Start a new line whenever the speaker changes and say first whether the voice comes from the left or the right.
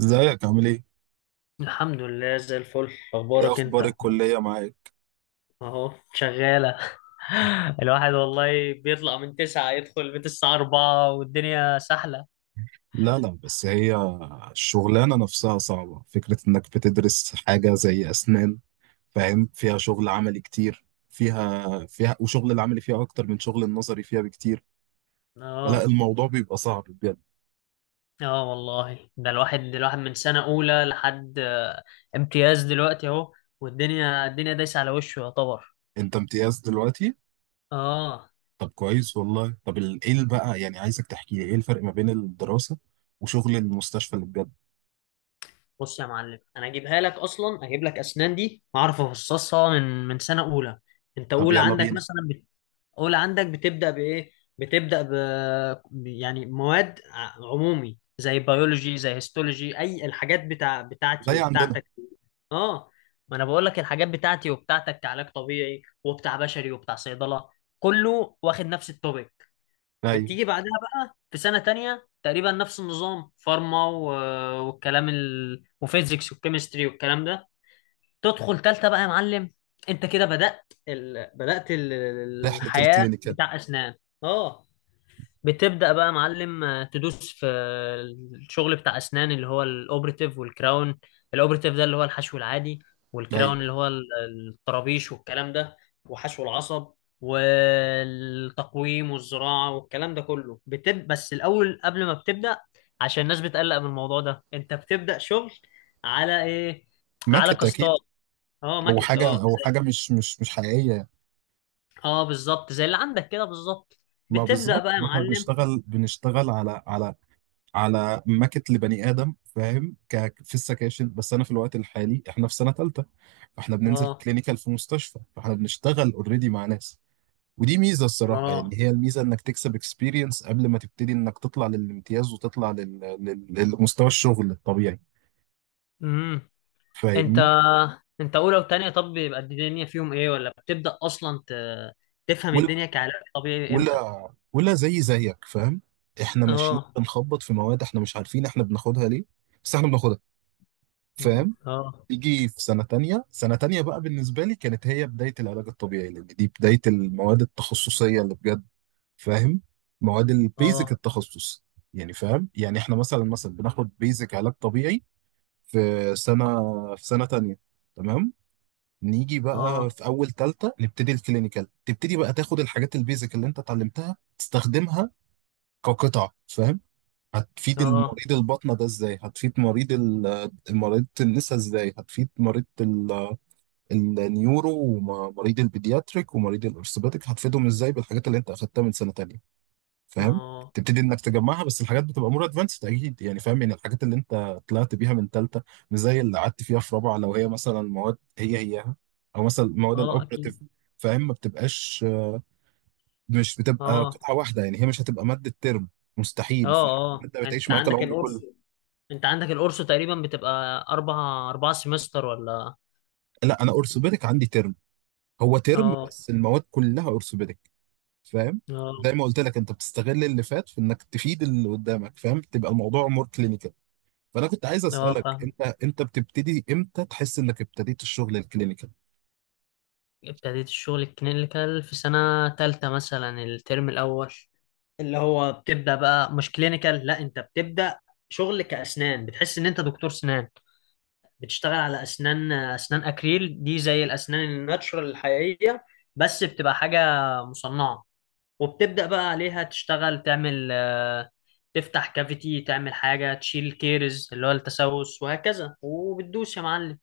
right: ازيك؟ عامل ايه؟
left: الحمد لله زي الفل.
right: ايه
left: اخبارك
right: اخبار
left: انت؟
right: الكلية معاك؟
left: اهو شغاله. الواحد والله بيطلع من تسعة يدخل البيت الساعة أربعة والدنيا سهلة.
right: لا لا، بس هي الشغلانة نفسها صعبة، فكرة انك بتدرس حاجة زي اسنان، فاهم؟ فيها شغل عملي كتير، فيها وشغل العملي فيها اكتر من شغل النظري فيها بكتير. فلا،
left: اه.
right: الموضوع بيبقى صعب بجد.
left: اه والله ده الواحد من سنة أولى لحد امتياز دلوقتي اهو. والدنيا الدنيا دايسة على وشه يعتبر.
right: انت امتياز دلوقتي؟
left: اه.
right: طب كويس والله. طب ايه اللي بقى يعني؟ عايزك تحكي لي ايه الفرق ما بين الدراسة وشغل المستشفى اللي بجد؟
left: بص يا معلم انا اجيبها لك اصلا اجيب لك اسنان دي اعرف افصصها من سنة أولى. انت
right: طب
left: أولى
right: يلا
left: عندك
right: بينا.
left: مثلا. اولى عندك بتبدا بايه؟ بتبدا ب يعني مواد عمومي زي بيولوجي زي هيستولوجي اي الحاجات بتاعتي
right: زي عندنا.
left: وبتاعتك. اه. ما انا بقول لك الحاجات بتاعتي وبتاعتك كعلاج طبيعي وبتاع بشري وبتاع صيدله كله واخد نفس التوبيك.
right: ايوه.
left: بتيجي بعدها بقى في سنه تانية تقريبا نفس النظام فارما وفيزيكس والكيمستري والكلام ده. تدخل تالتة بقى يا معلم. انت كده
right: رحلة
left: الحياة
right: الكلينيكال.
left: بتاع أسنان. اه. بتبدأ بقى يا معلم تدوس في الشغل بتاع أسنان اللي هو الأوبرتيف والكراون. الأوبرتيف ده اللي هو الحشو العادي. والكراون
right: ايوه،
left: اللي هو الطرابيش والكلام ده. وحشو العصب والتقويم والزراعة والكلام ده كله بس الأول قبل ما بتبدأ عشان الناس بتقلق من الموضوع ده انت بتبدأ شغل على ايه؟ على
right: ماكت
left: كاستات.
right: اكيد.
left: اه
right: او
left: ماكت.
right: حاجه،
left: اه
right: او حاجه مش حقيقيه.
left: اه بالظبط زي اللي عندك كده بالظبط.
right: ما
left: بتبدأ
right: بالظبط.
left: بقى يا
right: واحنا
left: معلم.
right: بنشتغل على على ماكت لبني ادم، فاهم؟ في السكاشن. بس انا في الوقت الحالي احنا في سنه ثالثه، فاحنا بننزل
left: اه
right: كلينيكال في مستشفى، فاحنا بنشتغل اوريدي مع ناس. ودي ميزه الصراحه، يعني
left: اه.
right: هي الميزه انك تكسب اكسبيرينس قبل ما تبتدي، انك تطلع للامتياز وتطلع للمستوى الشغل الطبيعي.
left: امم انت
right: فاهمني؟
left: انت اولى وتانية طب بيبقى الدنيا فيهم ايه ولا بتبدأ اصلا تفهم الدنيا كعلاج طبيعي امتى؟
right: ولا ولا، زي زيك فاهم. احنا ماشيين
left: اه.
right: بنخبط في مواد، احنا مش عارفين احنا بناخدها ليه، بس احنا بناخدها، فاهم؟
left: اه.
right: يجي في سنة تانية. سنة تانية بقى بالنسبة لي كانت هي بداية العلاج الطبيعي، لأن دي بداية المواد التخصصية اللي بجد، فاهم؟ مواد البيزك
left: اه.
right: التخصص، يعني فاهم؟ يعني احنا مثلا بناخد بيزك علاج طبيعي في سنة في سنة تانية. تمام. نيجي بقى
left: اه.
right: في أول تالتة نبتدي الكلينيكال، تبتدي بقى تاخد الحاجات البيزك اللي انت اتعلمتها تستخدمها كقطع، فاهم؟ هتفيد
left: اه.
right: المريض البطنة ده ازاي، هتفيد مريض مريض النساء ازاي، هتفيد مريض النيورو ومريض البيدياتريك ومريض الارثوباتيك هتفيدهم ازاي بالحاجات اللي انت اخدتها من سنة تانية،
left: اه.
right: فاهم؟
left: اه.
right: تبتدي انك تجمعها، بس الحاجات بتبقى مور ادفانسد اكيد يعني، فاهم؟ يعني الحاجات اللي انت طلعت بيها من تالتة مش زي اللي قعدت فيها في رابعة، لو هي مثلا مواد هياها، او مثلا المواد
left: اه، اكيد.
right: الاوبراتيف، فاهم؟ ما بتبقاش، مش بتبقى
left: اه.
right: قطعة واحدة يعني، هي مش هتبقى مادة ترم، مستحيل، فاهم؟
left: اه. اه
right: المادة بتعيش معاك العمر كله.
left: انت عندك القرص تقريبا بتبقى اربع سمستر ولا؟
right: لا، أنا أورثوبيدك عندي ترم، هو ترم
left: اه.
right: بس المواد كلها أورثوبيدك، فاهم؟ زي
left: اه.
right: ما قلت لك، أنت بتستغل اللي فات في إنك تفيد اللي قدامك، فاهم؟ تبقى الموضوع مور كلينيكال. فأنا كنت عايز
left: اه
right: أسألك،
left: فاهم.
right: أنت بتبتدي إمتى تحس إنك ابتديت الشغل الكلينيكال؟
left: ابتديت الشغل الكلينيكال في سنة تالتة مثلا الترم الأول اللي هو بتبدأ بقى مش كلينيكال. لا أنت بتبدأ شغل كأسنان بتحس إن أنت دكتور سنان. بتشتغل على أسنان. أسنان أكريل دي زي الأسنان الناتشورال الحقيقية بس بتبقى حاجة مصنعة. وبتبدأ بقى عليها تشتغل تعمل تفتح كافيتي تعمل حاجة تشيل كيرز اللي هو التسوس وهكذا وبتدوس يا معلم.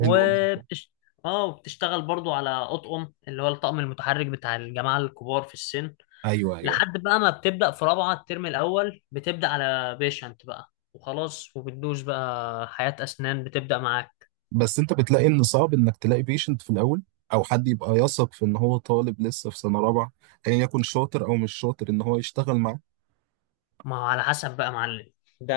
right: حلو جدا.
left: وبتش... اه وبتشتغل برضو على اطقم اللي هو الطقم المتحرك بتاع الجماعه الكبار في السن.
right: أيوه،
left: لحد
right: أيوه.
left: بقى ما بتبدا في رابعه الترم الاول بتبدا على بيشنت بقى وخلاص وبتدوس بقى حياه اسنان بتبدا معاك.
right: بس أنت بتلاقي إن صعب إنك تلاقي بيشنت في الأول، أو حد يبقى يثق في إن هو طالب لسه في سنة رابعة، أيا يعني يكن شاطر أو مش شاطر إن هو يشتغل معاك.
left: ما هو على حسب بقى يا معلم. ده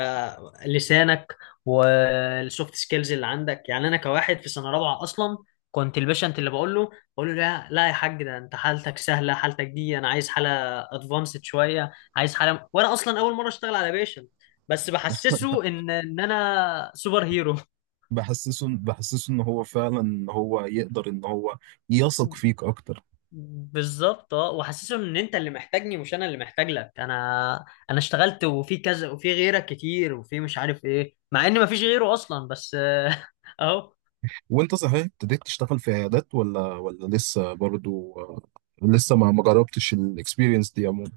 left: لسانك والسوفت سكيلز اللي عندك. يعني انا كواحد في سنه رابعه اصلا كنت البيشنت اللي بقول له. بقول له لا لا يا حاج ده انت حالتك سهله. حالتك دي انا عايز حاله ادفانسد شويه. عايز حاله وانا اصلا اول مره اشتغل على بيشنت بس بحسسه ان انا سوبر هيرو.
right: بحسسه ان هو فعلا، ان هو يقدر، ان هو يثق فيك اكتر.
left: بالظبط. اه وحاسسهم ان انت اللي محتاجني مش انا اللي محتاج لك. انا اشتغلت وفي كذا وفي غيرك كتير وفي مش عارف ايه مع ان مفيش غيره اصلا بس اهو.
right: وانت صحيح ابتديت تشتغل في عيادات ولا ولا لسه برضو؟ لسه ما جربتش الاكسبيرينس دي عموما.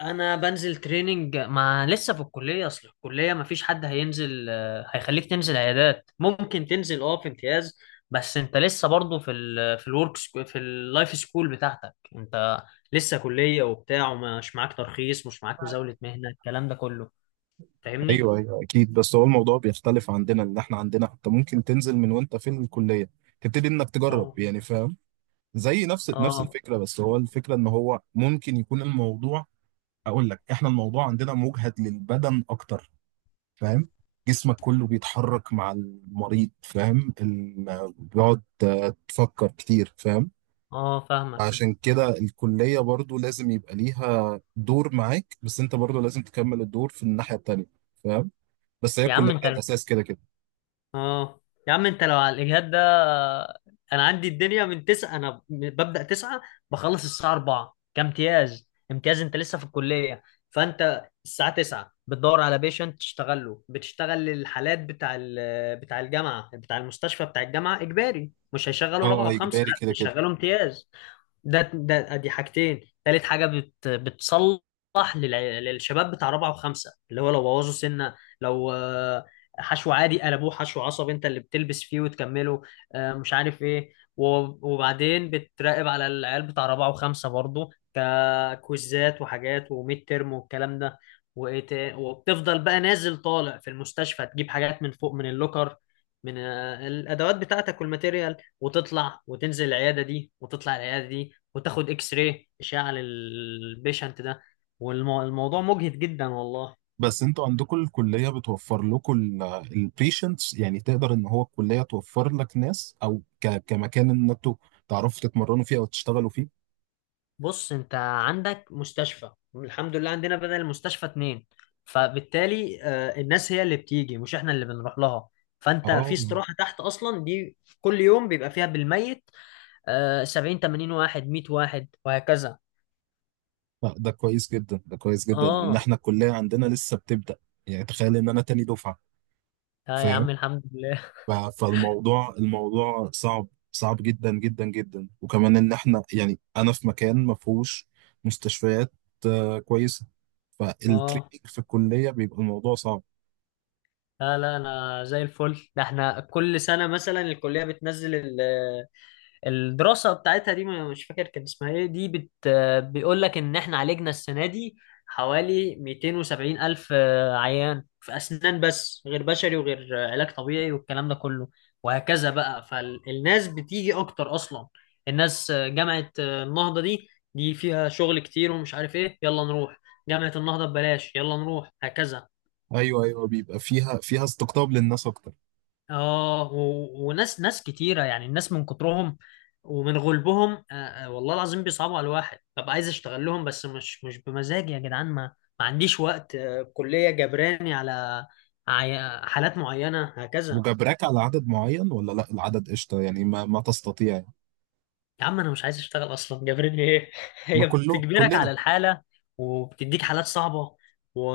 left: انا بنزل تريننج ما لسه في الكليه. اصل الكليه مفيش حد هينزل هيخليك تنزل عيادات. ممكن تنزل في امتياز بس انت لسه برضه في اللايف سكول بتاعتك انت. لسه كليه وبتاع ومش معاك ترخيص. مش معاك مزاوله مهنه الكلام ده كله. فاهمني؟
right: ايوه، ايوه، اكيد. بس هو الموضوع بيختلف عندنا، ان احنا عندنا حتى ممكن تنزل من وانت في الكليه، تبتدي انك تجرب
left: آه.
right: يعني، فاهم؟ زي نفس
left: اه
right: الفكره، بس هو الفكره ان هو ممكن يكون الموضوع، اقول لك، احنا الموضوع عندنا مجهد للبدن اكتر، فاهم؟ جسمك كله بيتحرك مع المريض، فاهم؟ بيقعد، تفكر كتير، فاهم؟
left: اه فاهمك.
right: عشان كده الكلية برضو لازم يبقى ليها دور معاك، بس انت برضو لازم تكمل الدور في الناحية التانية، فاهم؟ بس هي
left: يا عم
right: الكلية
left: انت
right: هي الأساس كده كده.
left: اه يا عم انت لو على الاجهاد ده انا عندي الدنيا من تسعة. انا ببدأ تسعة بخلص الساعة أربعة كامتياز. امتياز انت لسه في الكلية. فانت الساعة تسعة بتدور على بيشنت تشتغل له. بتشتغل الحالات بتاع الجامعة بتاع المستشفى. بتاع الجامعة اجباري مش هيشغلوا رابعة
right: اه،
left: وخمسة.
right: إجباري
left: لا
right: كده كده.
left: بيشغلوا امتياز. ده دي حاجتين. تالت حاجه بتصلح للشباب بتاع رابعه وخمسه اللي هو لو بوظوا سنه. لو حشو عادي قلبوه حشو عصب انت اللي بتلبس فيه وتكمله. مش عارف ايه وبعدين بتراقب على العيال بتاع رابعه وخمسه برضو ككويزات وحاجات وميد ترم والكلام ده. وبتفضل بقى نازل طالع في المستشفى تجيب حاجات من فوق من اللوكر. من الادوات بتاعتك والماتيريال وتطلع وتنزل العياده دي وتطلع العياده دي وتاخد اكس راي اشعه للبيشنت ده. والموضوع مجهد جدا والله.
right: بس انتوا عندكم الكلية بتوفر لكم البيشنتس يعني؟ تقدر ان هو الكلية توفر لك ناس، او كمكان ان انتوا تعرفوا تتمرنوا فيه او تشتغلوا فيه؟
left: بص انت عندك مستشفى. الحمد لله عندنا بدل المستشفى اتنين. فبالتالي الناس هي اللي بتيجي مش احنا اللي بنروح لها. فانت في
right: اه.
left: استراحة تحت اصلا دي كل يوم بيبقى فيها بالميت 70 80 واحد 100 واحد وهكذا.
right: لا، ده كويس جدا، ده كويس جدا، ان
left: اه.
right: احنا الكليه عندنا لسه بتبدا. يعني تخيل ان انا تاني دفعه،
left: اه يا
right: فاهم؟
left: عم الحمد لله.
right: فالموضوع، الموضوع صعب، صعب جدا جدا جدا، وكمان ان احنا يعني انا في مكان ما فيهوش مستشفيات كويسه،
left: اه.
right: فالتريننج في الكليه بيبقى الموضوع صعب.
left: لا لا، انا زي الفل. ده احنا كل سنة مثلا الكلية بتنزل الدراسة بتاعتها دي مش فاكر كان اسمها ايه دي بيقول لك ان احنا عالجنا السنة دي حوالي 270 ألف عيان في أسنان بس غير بشري وغير علاج طبيعي والكلام ده كله. وهكذا بقى فالناس بتيجي أكتر أصلا. الناس جامعة النهضة دي فيها شغل كتير ومش عارف ايه يلا نروح جامعة النهضة ببلاش يلا نروح هكذا.
right: ايوه، ايوه، بيبقى فيها استقطاب للناس اكتر.
left: اه وناس ناس كتيرة يعني الناس من كترهم ومن غلبهم والله العظيم بيصعبوا على الواحد. ببقى عايز اشتغل لهم بس مش بمزاجي يا جدعان. ما عنديش وقت. الكلية جبراني على حالات معينة هكذا.
right: وجبراك على عدد معين ولا لا؟ العدد قشطه يعني، ما تستطيع يعني.
left: يا عم انا مش عايز اشتغل اصلا جبراني ايه؟
right: ما
left: هي بتجبرك على
right: كلنا.
left: الحالة وبتديك حالات صعبة و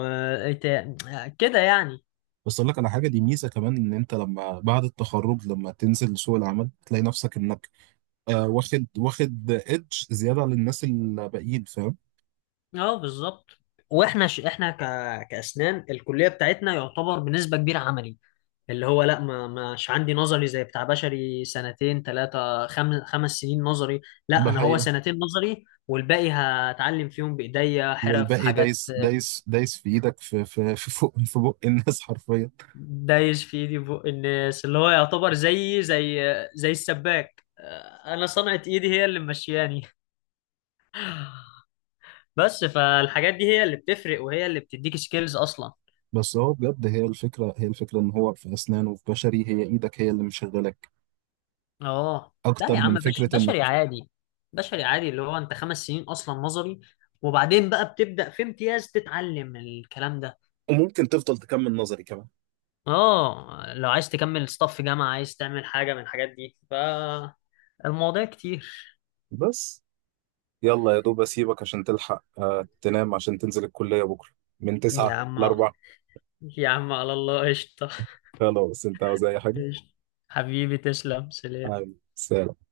left: إت- كده يعني.
right: بس اقول لك على حاجه، دي ميزه كمان، ان انت لما بعد التخرج لما تنزل سوق العمل تلاقي نفسك انك واخد ايدج زياده عن الناس الباقيين، فاهم؟
left: اه بالظبط. واحنا ش... احنا ك... كاسنان الكلية بتاعتنا يعتبر بنسبة كبيرة عملي اللي هو لا ما مش عندي نظري زي بتاع بشري. سنتين ثلاثة خمس سنين نظري. لا
right: ده
left: أنا هو
right: حقيقه.
left: سنتين نظري والباقي هتعلم فيهم بإيديا حرف
right: والباقي
left: حاجات.
right: دايس دايس دايس في ايدك، في فوق في بق الناس حرفيا.
left: دايش في ايدي بق الناس اللي هو يعتبر زي زي السباك. انا صنعة ايدي هي اللي ممشياني بس. فالحاجات دي هي اللي بتفرق وهي اللي بتديك سكيلز اصلا.
right: بس هو بجد هي الفكره ان هو في اسنان وفي بشري هي ايدك هي اللي مشغلك،
left: اه. لا
right: اكتر
left: يا عم.
right: من فكره
left: بشري
right: انك.
left: عادي. بشري عادي اللي هو انت خمس سنين اصلا نظري وبعدين بقى بتبدأ في امتياز تتعلم الكلام ده.
right: وممكن تفضل تكمل نظري كمان
left: اه لو عايز تكمل ستاف في جامعة عايز تعمل حاجة من الحاجات دي فالمواضيع كتير.
right: بس. يلا يا دوب اسيبك عشان تلحق تنام عشان تنزل الكليه بكره من
left: يا
right: 9
left: عم
right: ل...
left: يا عم على الله قشطة.
right: خلاص، انت عاوز اي حاجه؟
left: قشطة. حبيبي تسلم. سلام.
right: عاوز